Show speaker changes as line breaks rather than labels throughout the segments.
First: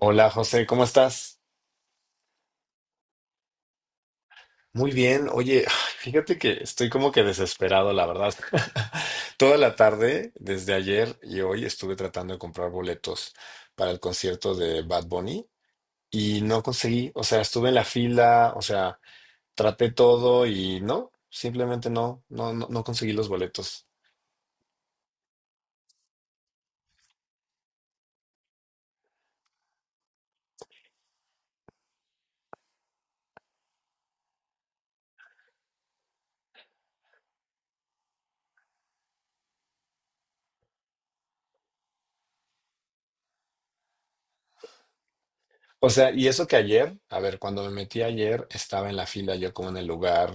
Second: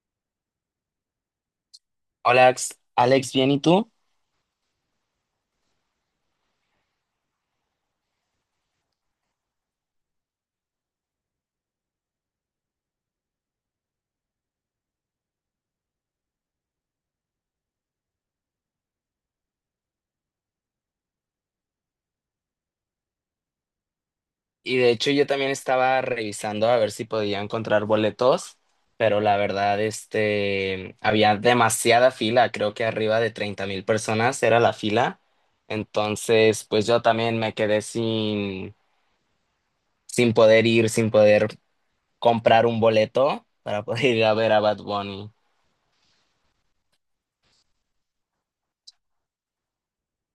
Hola José, ¿cómo estás?
Hola, Alex, ¿bien y tú?
Muy bien. Oye, fíjate que estoy como que desesperado, la verdad. Toda la tarde, desde ayer y hoy, estuve tratando de comprar boletos para el concierto de Bad Bunny y no conseguí. O sea, estuve en la fila, o sea, traté todo y no, simplemente no, no, no, no conseguí los boletos.
Y de hecho yo también estaba revisando a ver si podía encontrar boletos, pero la verdad, había demasiada fila, creo que arriba de 30,000 personas era la fila, entonces pues yo también me quedé sin poder ir, sin poder comprar un boleto para poder ir a ver a Bad Bunny.
O sea, y eso que ayer, a ver, cuando me metí ayer, estaba en la fila yo como en el lugar.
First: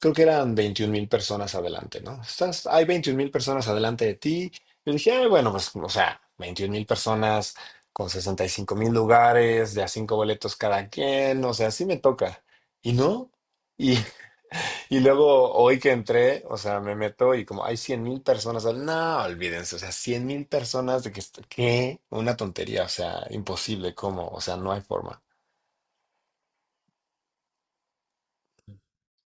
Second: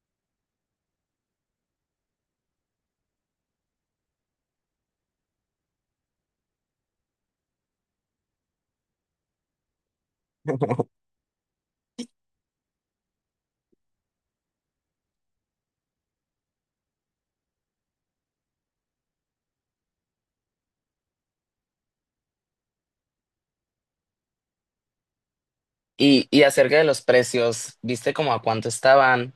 Creo que eran 21 mil personas adelante, ¿no? Estás, hay 21 mil personas adelante de ti. Yo dije, "Ay, bueno, pues, o sea, 21 mil personas con 65 mil lugares, de a cinco boletos cada quien, o sea, sí me toca". Y no. Y, y luego hoy que entré, o sea, me meto y como hay 100,000 personas, no, olvídense, o sea, 100,000 personas de ¿qué? Una tontería, o sea, imposible, ¿cómo? O sea, no hay forma.
Y acerca de los precios, ¿viste como a cuánto estaban?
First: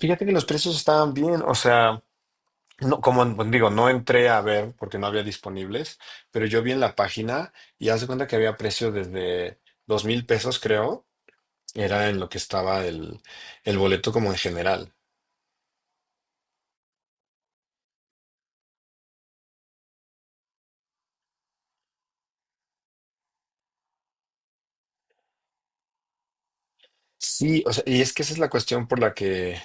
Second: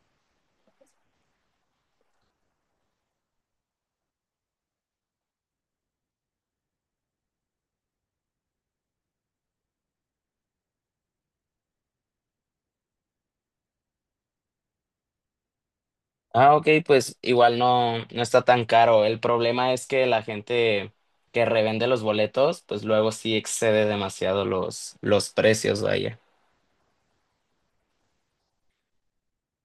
Fíjate que los precios estaban bien, o sea, no, como pues, digo, no entré a ver porque no había disponibles, pero yo vi en la página y hace cuenta que había precio desde $2,000, creo, era en lo que estaba el boleto como en general.
Ah, ok, pues igual no, no está tan caro. El problema es que la gente que revende los boletos, pues luego sí excede demasiado los precios, vaya.
Sí, o sea, y es que esa es la cuestión por la que...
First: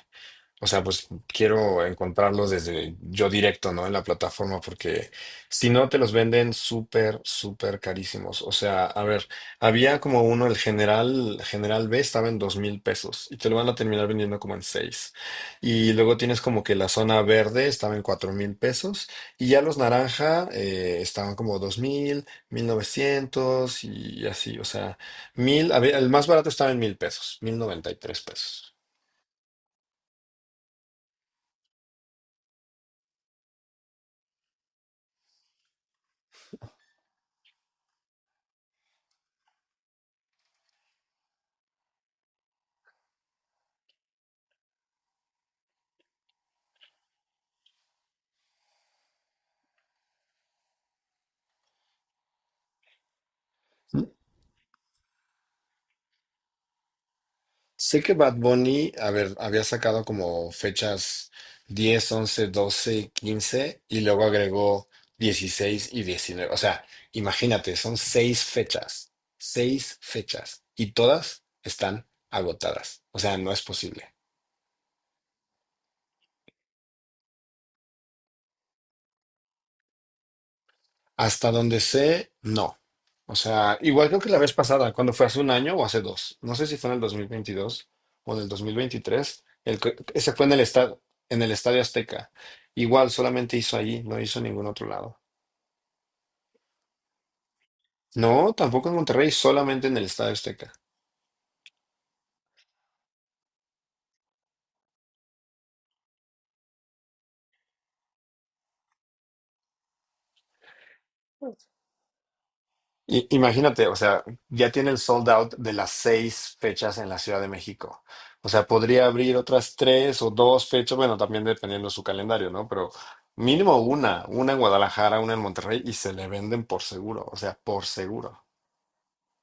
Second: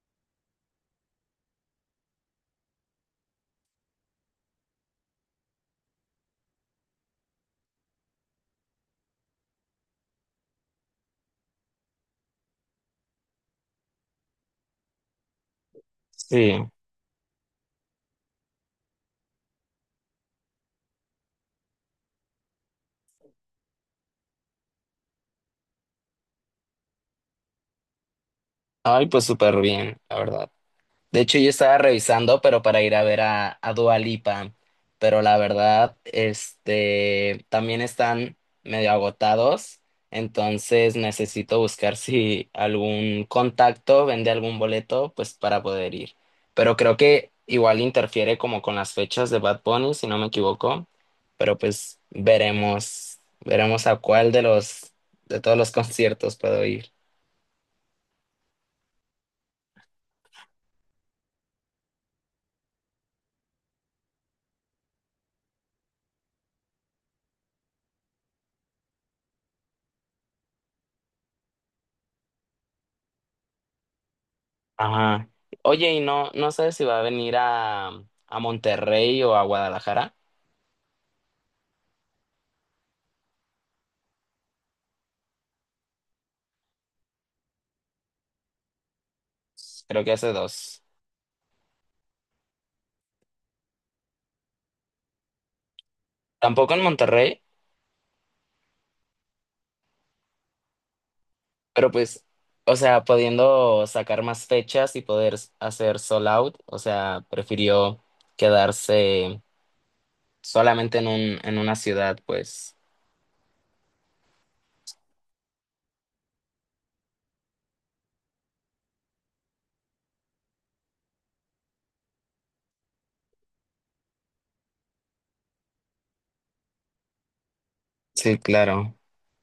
O sea, pues quiero encontrarlos desde yo directo, ¿no? En la plataforma, porque si no te los venden súper, súper carísimos. O sea, a ver, había como uno, el general, general B estaba en $2,000 y te lo van a terminar vendiendo como en seis. Y luego tienes como
Sí.
que la zona verde estaba en $4,000 y ya los naranja estaban como dos mil, mil novecientos y así. O sea, mil, a ver, el más barato estaba en $1,000, $1,093.
Ay, pues súper bien, la verdad. De hecho, yo estaba revisando, pero para ir a ver a Dua Lipa, pero la verdad, también están medio agotados, entonces necesito buscar si algún contacto vende algún boleto, pues para poder ir. Pero creo que igual interfiere como con las fechas de Bad Bunny, si no me equivoco, pero pues veremos, veremos a cuál de todos los conciertos puedo ir.
Sé que Bad Bunny, a ver, había sacado como fechas 10, 11, 12, 15 y luego agregó 16 y 19. O sea, imagínate, son seis fechas y todas están agotadas. O sea, no es posible.
Ajá. Oye, y no, no sé si va a venir a Monterrey o a Guadalajara.
Hasta donde sé, no. O sea, igual creo que la vez pasada, cuando fue hace un año o hace dos, no sé si fue en el 2022 o en el 2023,
Creo que hace
ese fue
dos.
en el Estadio Azteca. Igual solamente hizo allí, no hizo en ningún otro lado.
Tampoco en Monterrey,
No, tampoco en Monterrey, solamente en el Estadio Azteca.
pero pues, o sea, pudiendo sacar más fechas y poder hacer sold out, o sea, prefirió quedarse solamente en una ciudad, pues.
Imagínate, o sea, ya tiene el sold out de las seis fechas en la Ciudad de México. O sea, podría abrir otras tres o dos fechas, bueno, también dependiendo de su calendario, ¿no? Pero mínimo una en Guadalajara, una en Monterrey y se le venden por seguro, o sea, por
Sí,
seguro.
claro.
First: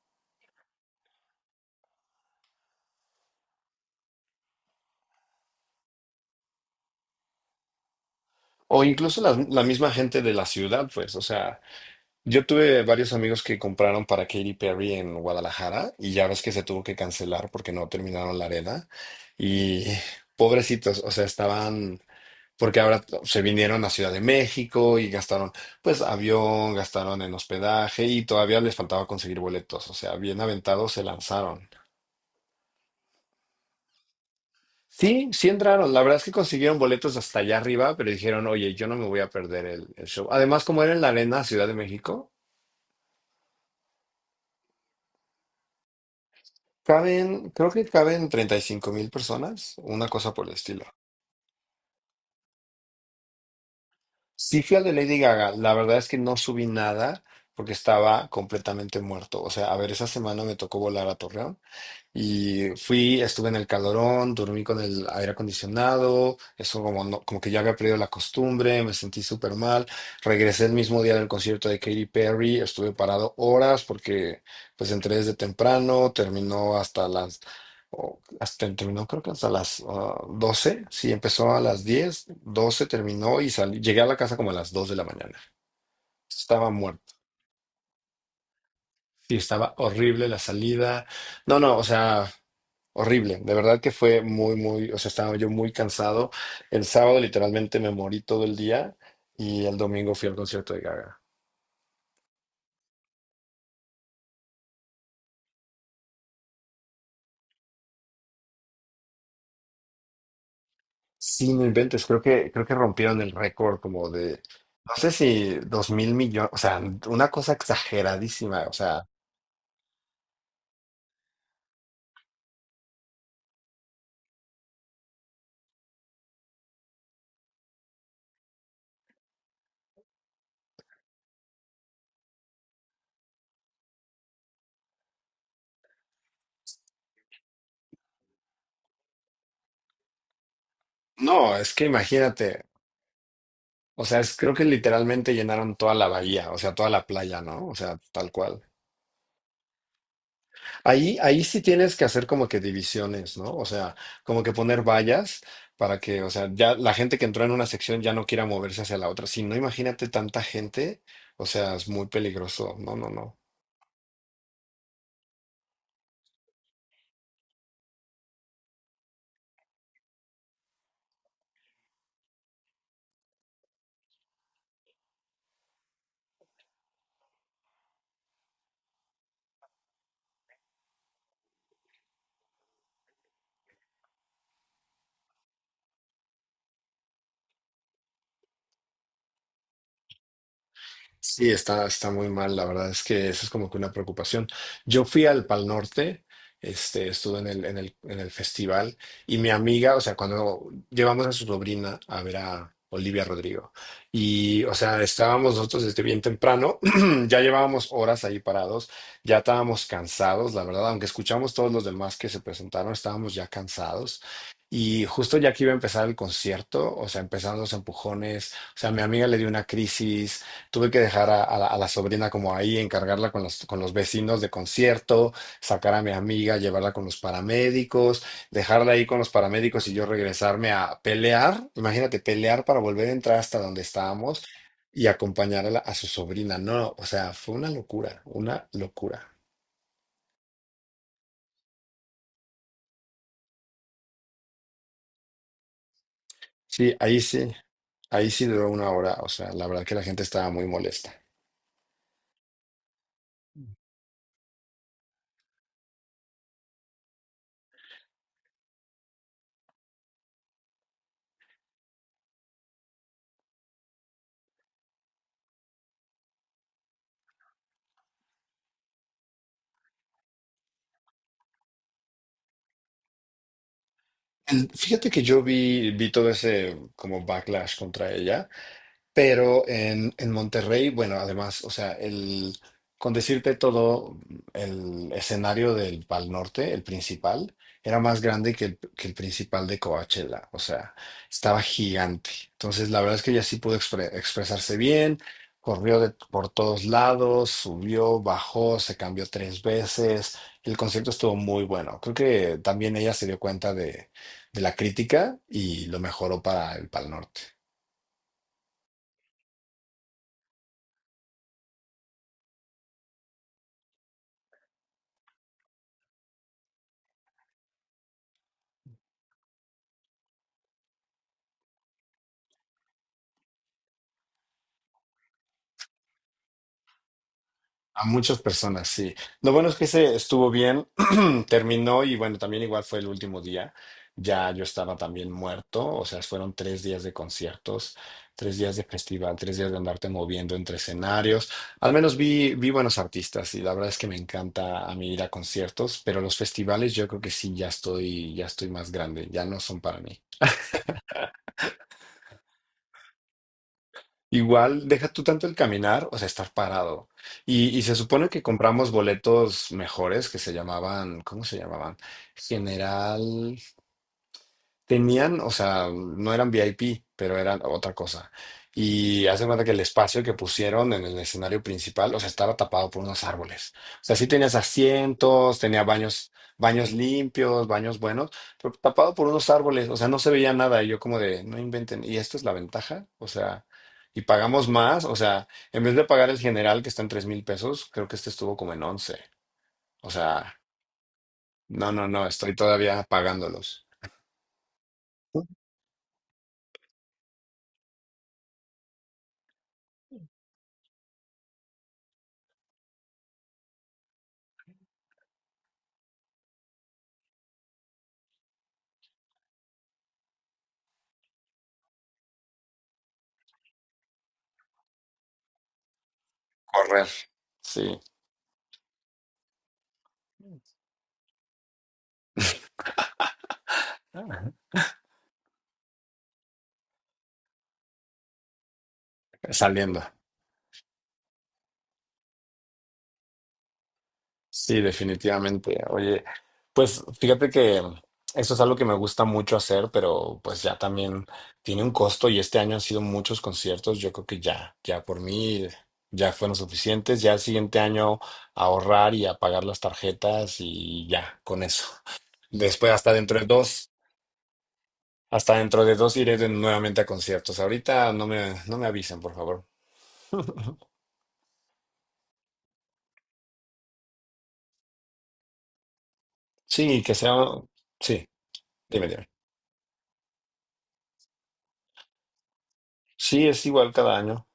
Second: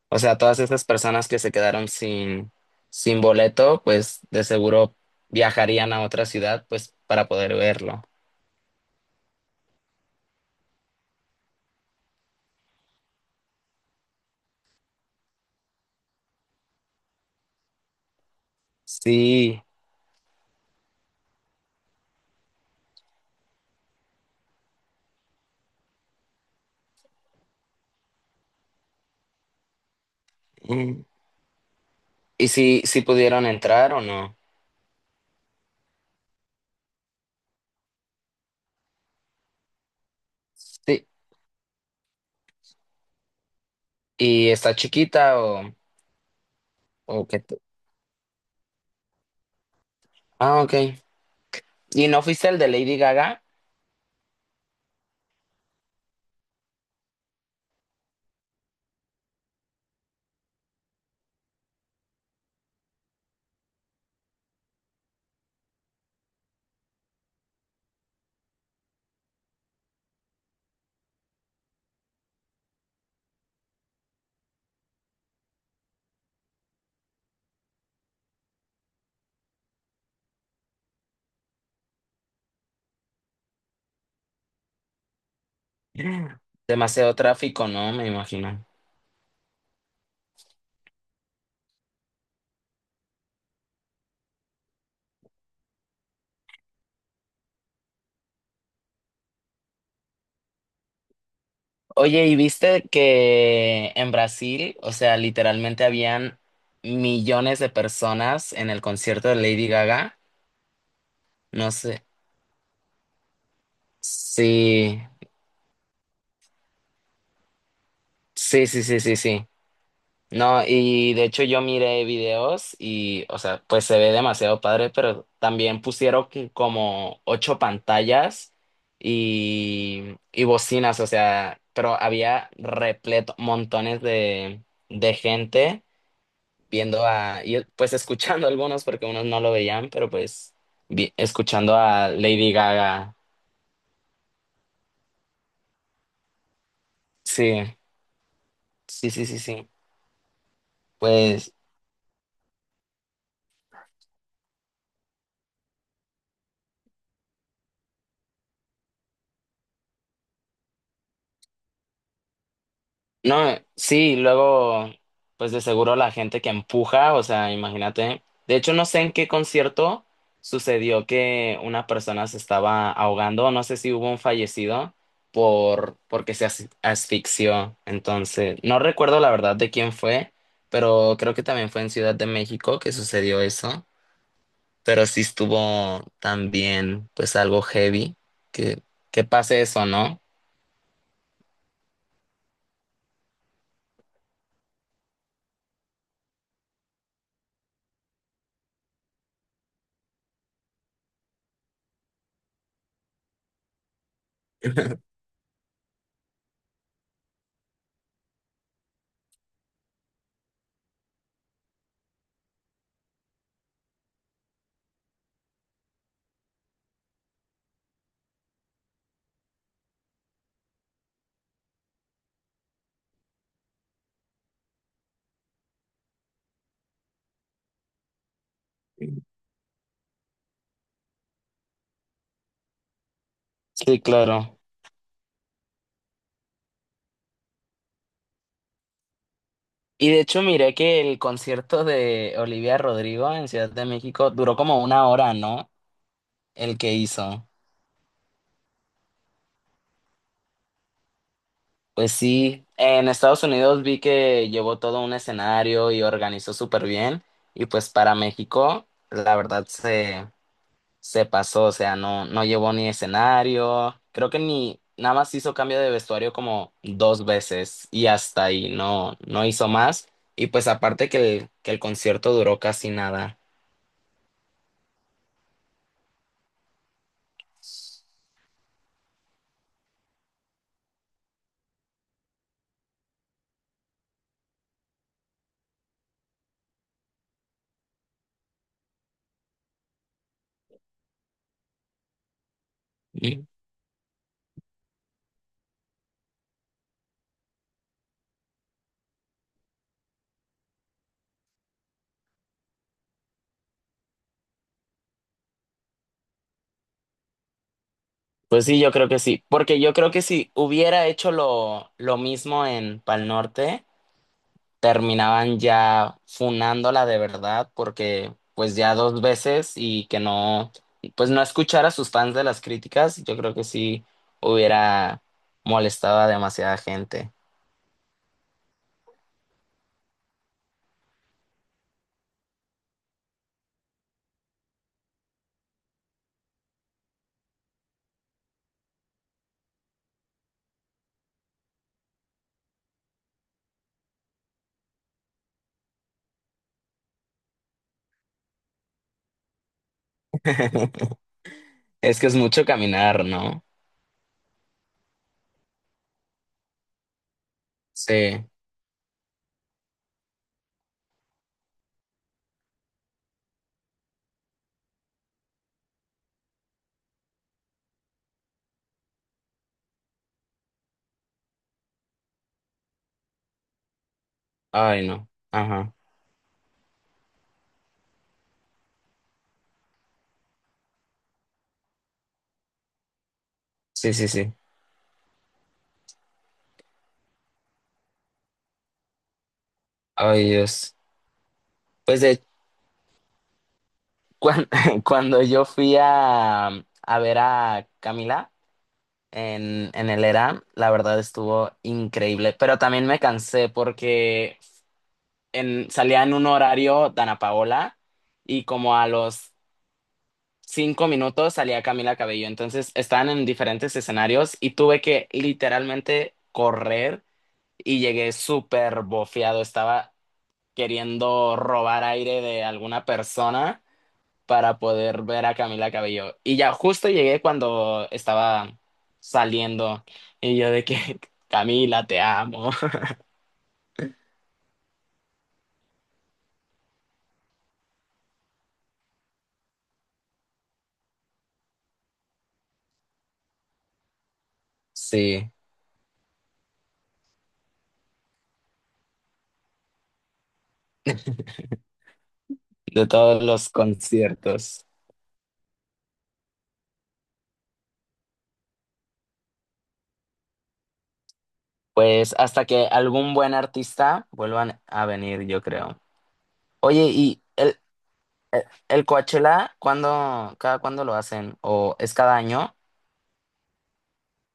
O sea, todas esas personas que se quedaron sin boleto, pues de seguro viajarían a otra ciudad, pues, para poder verlo.
O incluso la misma gente de la ciudad, pues, o sea, yo tuve varios amigos que compraron para Katy Perry en Guadalajara y ya ves que se tuvo que cancelar porque no terminaron la arena
Sí.
y pobrecitos, o sea, estaban... Porque ahora se vinieron a Ciudad de México y gastaron, pues, avión, gastaron en hospedaje y todavía les faltaba conseguir boletos. O sea, bien aventados se lanzaron.
¿Y si, si pudieron entrar o no?
Sí, sí entraron. La verdad es que consiguieron boletos hasta allá arriba, pero dijeron, oye, yo no me voy a perder el show. Además, como era en
Sí.
la arena Ciudad de México,
¿Y está chiquita o qué?
caben, creo que caben 35,000 personas, una cosa por el
Ah, ok.
estilo.
¿Y no fuiste el de Lady Gaga?
Sí fui al de Lady Gaga. La verdad es que no subí nada porque estaba completamente muerto. O sea, a ver, esa semana me tocó volar a Torreón. Y fui, estuve en el calorón, dormí con el aire acondicionado, eso como, como que ya había perdido la costumbre, me sentí súper mal. Regresé el mismo día del concierto de Katy Perry, estuve parado horas porque pues entré desde temprano, terminó hasta las, terminó creo que hasta las 12, sí, empezó a las diez, 12 terminó y salí, llegué a la casa como a las 2 de la mañana. Estaba muerto.
Demasiado tráfico, ¿no? Me imagino.
Sí, estaba horrible la salida. No, no, o sea, horrible. De verdad que fue muy, muy, o sea, estaba yo muy cansado. El sábado literalmente me morí todo el día y el domingo fui al concierto de Gaga.
Oye, ¿y viste que en Brasil, o sea, literalmente habían millones de personas en el concierto de Lady Gaga?
Sí, no
No sé.
inventes, creo que rompieron el récord como de, no
Sí,
sé si 2,000 millones, o sea, una cosa exageradísima,
sí,
o
sí, sí,
sea,
sí, sí. No, y de hecho yo miré videos y, o sea, pues se ve demasiado padre, pero también pusieron que como ocho pantallas y bocinas, o sea, pero había repleto, montones de gente viendo a, y pues escuchando algunos porque unos no lo veían, pero pues
no, es
escuchando
que
a Lady
imagínate,
Gaga.
o sea, es, creo que literalmente llenaron toda la bahía, o sea, toda la playa,
Sí,
¿no? O sea, tal cual.
sí, sí, sí, sí.
Ahí
Pues
sí tienes que hacer como que divisiones, ¿no? O sea, como que poner vallas para que, o sea, ya la gente que entró en una sección ya no quiera moverse hacia la otra. Si no, imagínate tanta gente, o sea, es muy peligroso. No, no, no.
no, sí, luego, pues de seguro la gente que empuja, o sea, imagínate. De hecho, no sé en qué concierto sucedió que una persona se estaba ahogando, no sé si hubo un fallecido porque se asfixió. Entonces, no recuerdo la verdad de quién fue, pero creo que también fue en Ciudad de México que sucedió eso. Pero sí estuvo también, pues algo heavy que que pase eso, ¿no?
Sí, está muy mal, la verdad es que eso es como que una preocupación. Yo fui al Pal Norte, estuve en el festival y mi amiga, o sea, cuando llevamos a su sobrina a ver a Olivia Rodrigo y, o sea, estábamos nosotros desde bien temprano, ya llevábamos horas ahí parados, ya estábamos cansados, la verdad, aunque escuchamos todos los demás que se presentaron, estábamos ya cansados. Y justo ya que iba a empezar el concierto, o sea, empezaron los empujones, o sea, mi amiga le dio una crisis. Tuve que dejar a la sobrina como ahí, encargarla con los vecinos de concierto, sacar a mi amiga, llevarla con los paramédicos, dejarla ahí con los paramédicos y yo regresarme a pelear. Imagínate, pelear para volver a entrar hasta donde
Sí,
estábamos
claro.
y acompañar a su sobrina. No, o sea, fue una locura, una locura.
Y de hecho miré que el concierto de Olivia Rodrigo en Ciudad de México duró como una hora, ¿no? El que
Sí, ahí
hizo.
sí, ahí sí duró una hora. O sea, la verdad que la gente estaba muy molesta.
Pues sí, en Estados Unidos vi que llevó todo un escenario y organizó súper bien. Y pues para México, la verdad se, se pasó, o sea, no, no llevó ni escenario. Creo que ni nada más hizo cambio de vestuario como dos veces y hasta ahí, no, no hizo más. Y pues aparte que el concierto duró casi nada.
Fíjate que yo vi todo ese como backlash contra ella. Pero en Monterrey, bueno, además, o sea, el, con decirte todo, el escenario del Pal Norte, el principal, era más grande que que el principal de Coachella, o sea, estaba gigante. Entonces, la verdad es que ella sí pudo expresarse bien, corrió por todos lados, subió, bajó, se cambió tres veces. El concierto estuvo muy bueno. Creo que también ella se dio cuenta de la crítica y lo mejoró para el Pal Norte.
Pues sí, yo creo que sí, porque yo creo que si hubiera hecho lo mismo en Pal Norte, terminaban ya funándola de verdad, porque pues ya dos veces y que no, pues no escuchar a sus fans de las críticas, yo creo que sí hubiera molestado a demasiada gente.
A muchas personas, sí. Lo bueno es que se estuvo bien, terminó y bueno, también igual fue el último día. Ya yo estaba también muerto, o sea, fueron tres días de conciertos, tres días de festival, tres días de andarte moviendo entre escenarios. Al menos vi buenos artistas y la verdad es que me encanta a mí ir a conciertos, pero los festivales yo creo que sí, ya estoy más grande, ya no son para mí.
Es que es mucho caminar, ¿no?
Igual, deja tú tanto el caminar, o sea, estar parado. Y se supone que
Sí.
compramos boletos mejores que se llamaban, ¿cómo se llamaban? General. Tenían, o sea, no eran VIP, pero eran otra cosa. Y hace cuenta que el espacio que pusieron en el escenario principal, o sea, estaba tapado por unos árboles. O sea, sí tenías
Ay, no.
asientos, tenía
Ajá.
baños, baños limpios, baños buenos, pero tapado por unos árboles. O sea, no se veía nada. Y yo como de, no inventen. ¿Y esta es la ventaja? O sea,
Sí,
y
sí, sí.
pagamos más. O sea, en vez de pagar el general que está en $3,000, creo que este estuvo como en once. O
Ay,
sea,
Dios.
no, no,
Pues
no, estoy todavía pagándolos.
cuan- cuando yo fui a ver a Camila, en el ERA, la verdad estuvo increíble, pero también me cansé porque salía en un horario Dana Paola y como a los 5 minutos salía Camila Cabello, entonces estaban en diferentes escenarios y tuve que literalmente
Correr.
correr
Sí.
y llegué súper bofeado, estaba queriendo robar aire de alguna persona para poder ver a Camila Cabello. Y ya justo llegué cuando estaba
Saliendo.
saliendo y yo de que Camila, te amo.
Sí, definitivamente. Oye, pues fíjate que eso es algo que me gusta mucho hacer, pero pues ya también tiene un costo y este año han sido muchos conciertos. Yo creo que ya por
Sí,
mí ya fueron suficientes. Ya el siguiente año ahorrar y apagar las tarjetas y ya, con eso. Después
de
hasta dentro
todos
de
los
dos,
conciertos.
hasta dentro de dos iré nuevamente a conciertos. Ahorita no me, no me avisen, por favor.
Pues hasta que algún buen artista vuelvan a venir, yo creo.
Sí,
Oye,
que sea,
¿y el,
sí,
el, el
dime, dime.
Coachella, cada cuándo lo hacen? ¿O es cada año?
Sí, es igual cada año.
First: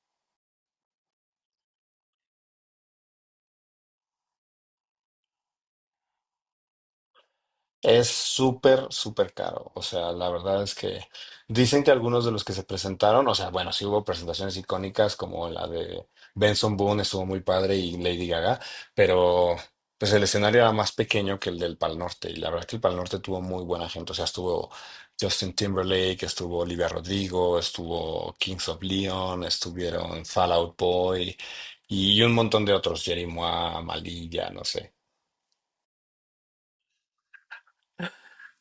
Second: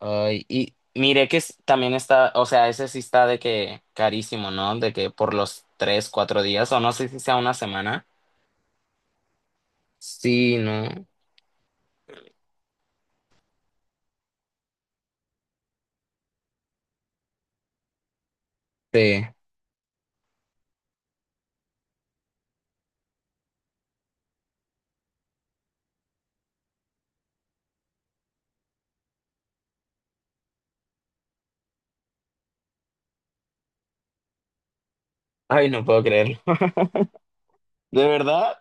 Ay, y mire que también está, o sea, ese sí está de que carísimo, ¿no? De que por los 3, 4 días, o no sé si sea una semana.
Es súper, súper caro. O sea, la
Sí,
verdad es que
no.
dicen que algunos de los que se presentaron, o sea, bueno, sí hubo presentaciones icónicas como la de Benson Boone, estuvo muy padre, y Lady Gaga,
Sí.
pero pues el escenario era más pequeño que el del Pal Norte. Y la verdad es que el Pal Norte tuvo muy buena gente. O sea, estuvo Justin Timberlake, estuvo Olivia Rodrigo, estuvo Kings of Leon, estuvieron Fall Out Boy y un montón de otros, Jerry Mois, Malilla, no sé.
Ay, no puedo creerlo. ¿De verdad?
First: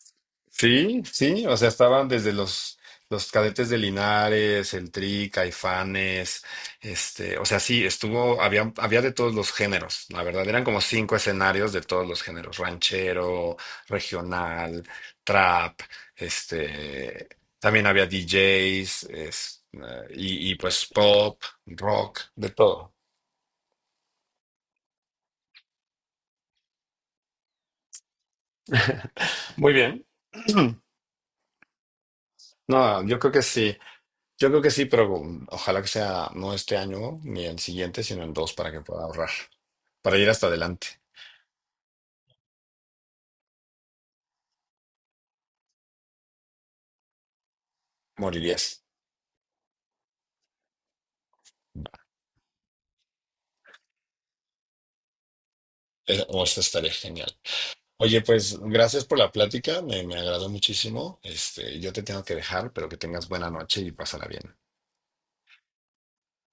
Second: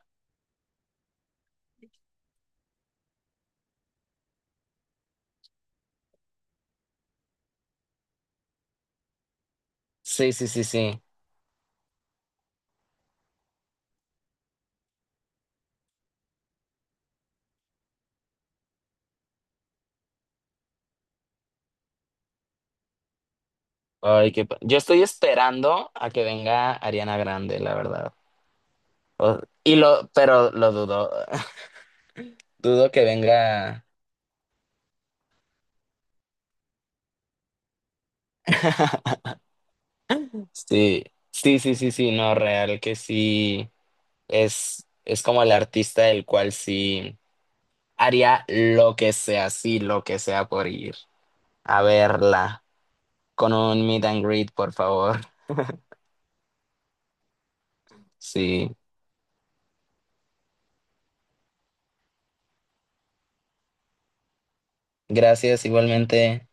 Sí, sí, o sea, estaban desde los cadetes de Linares, el TRI, Caifanes, o sea, sí, estuvo, había de todos los géneros, la
Sí, sí,
verdad,
sí,
eran como
sí.
cinco escenarios de todos los géneros, ranchero, regional, trap, este, también había DJs, y pues pop, rock, de todo.
Ay, yo estoy esperando a que venga Ariana Grande, la verdad.
Muy bien.
Pero lo dudo. Dudo que
No, yo creo que sí.
venga.
Yo creo que sí, pero ojalá que sea no este año ni el siguiente, sino en dos para que pueda ahorrar, para ir hasta adelante.
Sí, sí, sí, sí, sí, no, real que sí. Es como el artista el cual sí haría
Morirías.
lo que sea, sí, lo que sea por ir a verla con un meet and greet, por favor.
O eso estaría genial. Oye, pues
Sí,
gracias por la plática, me agradó muchísimo. Yo te tengo que dejar, pero que tengas buena noche y pásala bien.
gracias igualmente.